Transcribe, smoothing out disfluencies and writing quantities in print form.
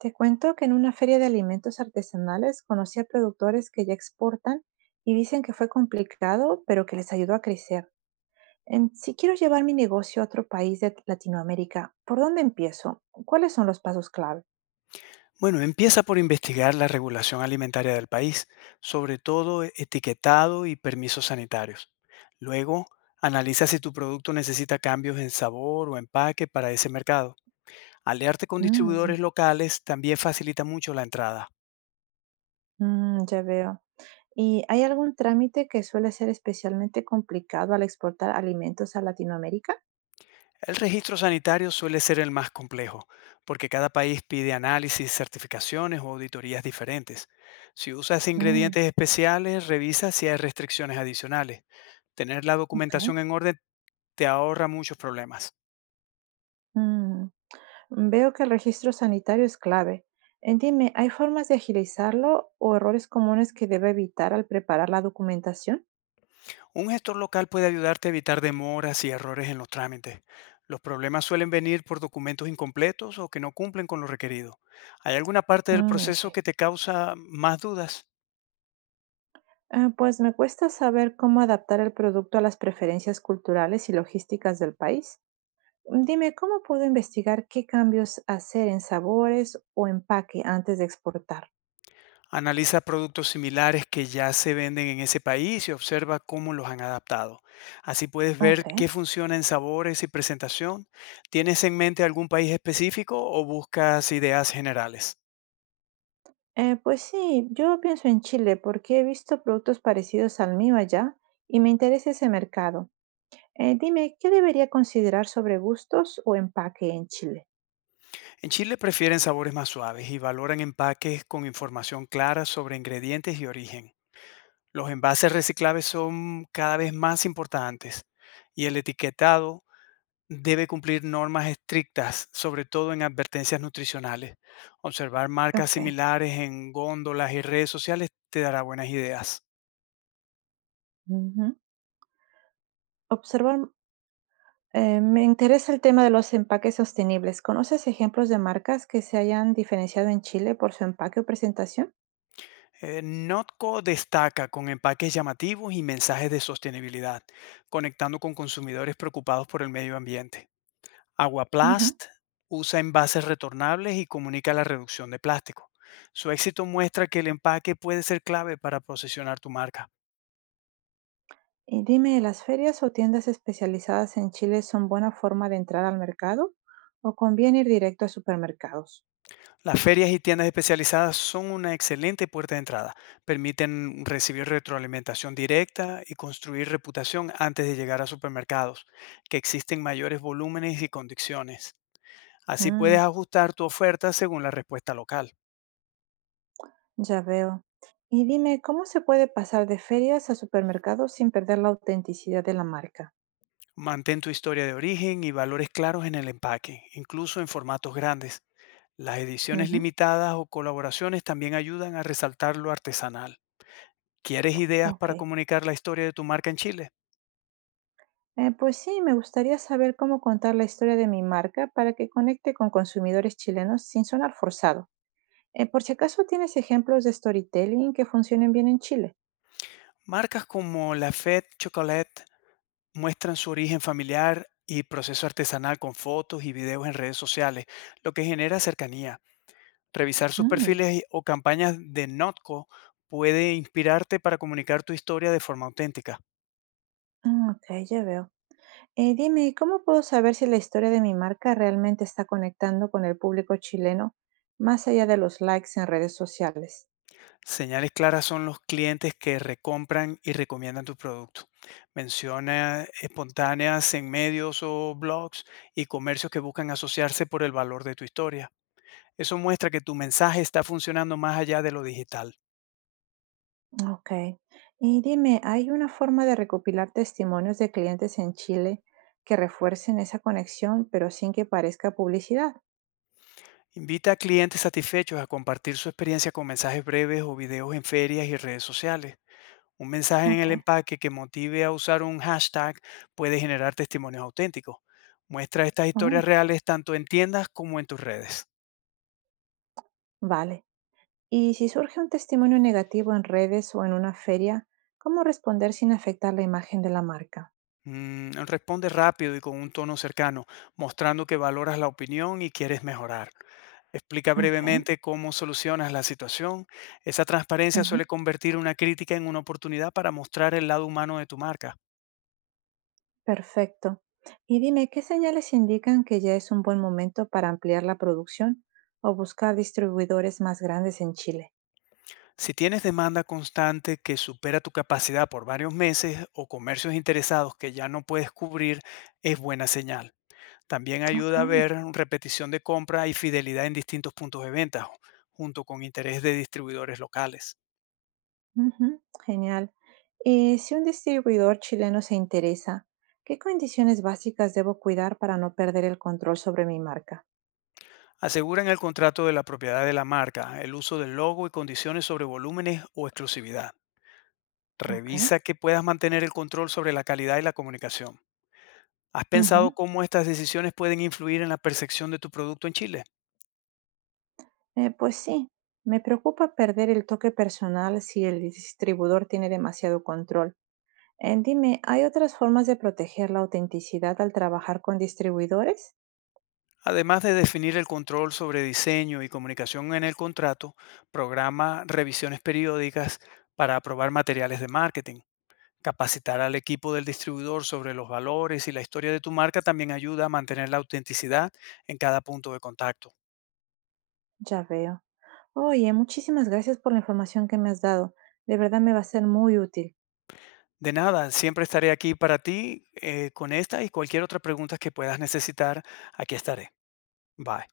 Te cuento que en una feria de alimentos artesanales conocí a productores que ya exportan y dicen que fue complicado, pero que les ayudó a crecer. Si quiero llevar mi negocio a otro país de Latinoamérica, ¿por dónde empiezo? ¿Cuáles son los pasos clave? Bueno, empieza por investigar la regulación alimentaria del país, sobre todo etiquetado y permisos sanitarios. Luego, analiza si tu producto necesita cambios en sabor o empaque para ese mercado. Aliarte con Mm, distribuidores locales también facilita mucho la entrada. Ya veo. ¿Y hay algún trámite que suele ser especialmente complicado al exportar alimentos a Latinoamérica? El registro sanitario suele ser el más complejo, porque cada país pide análisis, certificaciones o auditorías diferentes. Si usas Mm, ingredientes especiales, revisa si hay restricciones adicionales. Tener la ok. documentación en orden te ahorra muchos problemas. Mm. Veo que el registro sanitario es clave. Dime, ¿hay formas de agilizarlo o errores comunes que debe evitar al preparar la documentación? Un gestor local puede ayudarte a evitar demoras y errores en los trámites. Los problemas suelen venir por documentos incompletos o que no cumplen con lo requerido. ¿Hay alguna parte del Mm, proceso ok. que te causa más dudas? Ah, pues me cuesta saber cómo adaptar el producto a las preferencias culturales y logísticas del país. Dime, ¿cómo puedo investigar qué cambios hacer en sabores o empaque antes de exportar? Analiza productos similares que ya se venden en ese país y observa cómo los han adaptado. Así puedes Ok. ver qué funciona en sabores y presentación. ¿Tienes en mente algún país específico o buscas ideas generales? Pues sí, yo pienso en Chile porque he visto productos parecidos al mío allá y me interesa ese mercado. Dime, ¿qué debería considerar sobre gustos o empaque en Chile? En Chile prefieren sabores más suaves y valoran empaques con información clara sobre ingredientes y origen. Los envases reciclables son cada vez más importantes y el etiquetado debe cumplir normas estrictas, sobre todo en advertencias nutricionales. Observar marcas Ok. similares en góndolas y redes sociales te dará buenas ideas. Ujú. Observar, me interesa el tema de los empaques sostenibles. ¿Conoces ejemplos de marcas que se hayan diferenciado en Chile por su empaque o presentación? Notco destaca con empaques llamativos y mensajes de sostenibilidad, conectando con consumidores preocupados por el medio ambiente. Ujú. Aguaplast usa envases retornables y comunica la reducción de plástico. Su éxito muestra que el empaque puede ser clave para posicionar tu marca. Y dime, ¿las ferias o tiendas especializadas en Chile son buena forma de entrar al mercado o conviene ir directo a supermercados? Las ferias y tiendas especializadas son una excelente puerta de entrada. Permiten recibir retroalimentación directa y construir reputación antes de llegar a supermercados, que existen mayores volúmenes y condiciones. Así puedes Mm, ajustar tu oferta según la respuesta local. ya veo. Y dime, ¿cómo se puede pasar de ferias a supermercados sin perder la autenticidad de la marca? Mantén tu historia de origen y valores claros en el empaque, incluso en formatos grandes. Las ediciones Ujú. limitadas o colaboraciones también ayudan a resaltar lo artesanal. ¿Quieres ideas Ok. para comunicar la historia de tu marca en Chile? Pues sí, me gustaría saber cómo contar la historia de mi marca para que conecte con consumidores chilenos sin sonar forzado. Por si acaso tienes ejemplos de storytelling que funcionen bien en Chile. Marcas como La Fête Chocolate muestran su origen familiar y proceso artesanal con fotos y videos en redes sociales, lo que genera cercanía. Revisar sus Mm, perfiles o campañas de Notco puede inspirarte para comunicar tu historia de forma auténtica. Ok, ya veo. Dime, ¿cómo puedo saber si la historia de mi marca realmente está conectando con el público chileno más allá de los likes en redes sociales? Señales claras son los clientes que recompran y recomiendan tu producto. Menciones espontáneas en medios o blogs y comercios que buscan asociarse por el valor de tu historia. Eso muestra que tu mensaje está funcionando más allá de lo digital. Ok. Y dime, ¿hay una forma de recopilar testimonios de clientes en Chile que refuercen esa conexión, pero sin que parezca publicidad? Invita a clientes satisfechos a compartir su experiencia con mensajes breves o videos en ferias y redes sociales. Un mensaje en Ok. el empaque que motive a usar un hashtag puede generar testimonios auténticos. Muestra estas historias Oh, reales tanto en tiendas como en tus redes. vale. Y si surge un testimonio negativo en redes o en una feria, ¿cómo responder sin afectar la imagen de la marca? Responde rápido y con un tono cercano, mostrando que valoras la opinión y quieres mejorar. Explica Ok. brevemente cómo solucionas la situación. Esa transparencia suele Ujú, convertir una crítica en una oportunidad para mostrar el lado humano de tu marca. perfecto. Y dime, ¿qué señales indican que ya es un buen momento para ampliar la producción o buscar distribuidores más grandes en Chile? Si tienes demanda constante que supera tu capacidad por varios meses o comercios interesados que ya no puedes cubrir, es buena señal. También Ok. ayuda a ver repetición de compra y fidelidad en distintos puntos de venta, junto con interés de distribuidores locales. Ujú, genial. Y si un distribuidor chileno se interesa, ¿qué condiciones básicas debo cuidar para no perder el control sobre mi marca? Aseguran el contrato de la propiedad de la marca, el uso del logo y condiciones sobre volúmenes o exclusividad. Ok. Revisa que puedas mantener el control sobre la calidad y la comunicación. ¿Has pensado Ujú. cómo estas decisiones pueden influir en la percepción de tu producto en Chile? Pues sí, me preocupa perder el toque personal si el distribuidor tiene demasiado control. Dime, ¿hay otras formas de proteger la autenticidad al trabajar con distribuidores? Además de definir el control sobre diseño y comunicación en el contrato, programa revisiones periódicas para aprobar materiales de marketing. Capacitar al equipo del distribuidor sobre los valores y la historia de tu marca también ayuda a mantener la autenticidad en cada punto de contacto. Ya veo. Oye, muchísimas gracias por la información que me has dado. De verdad me va a ser muy útil. De nada, siempre estaré aquí para ti con esta y cualquier otra pregunta que puedas necesitar, aquí estaré. Bye.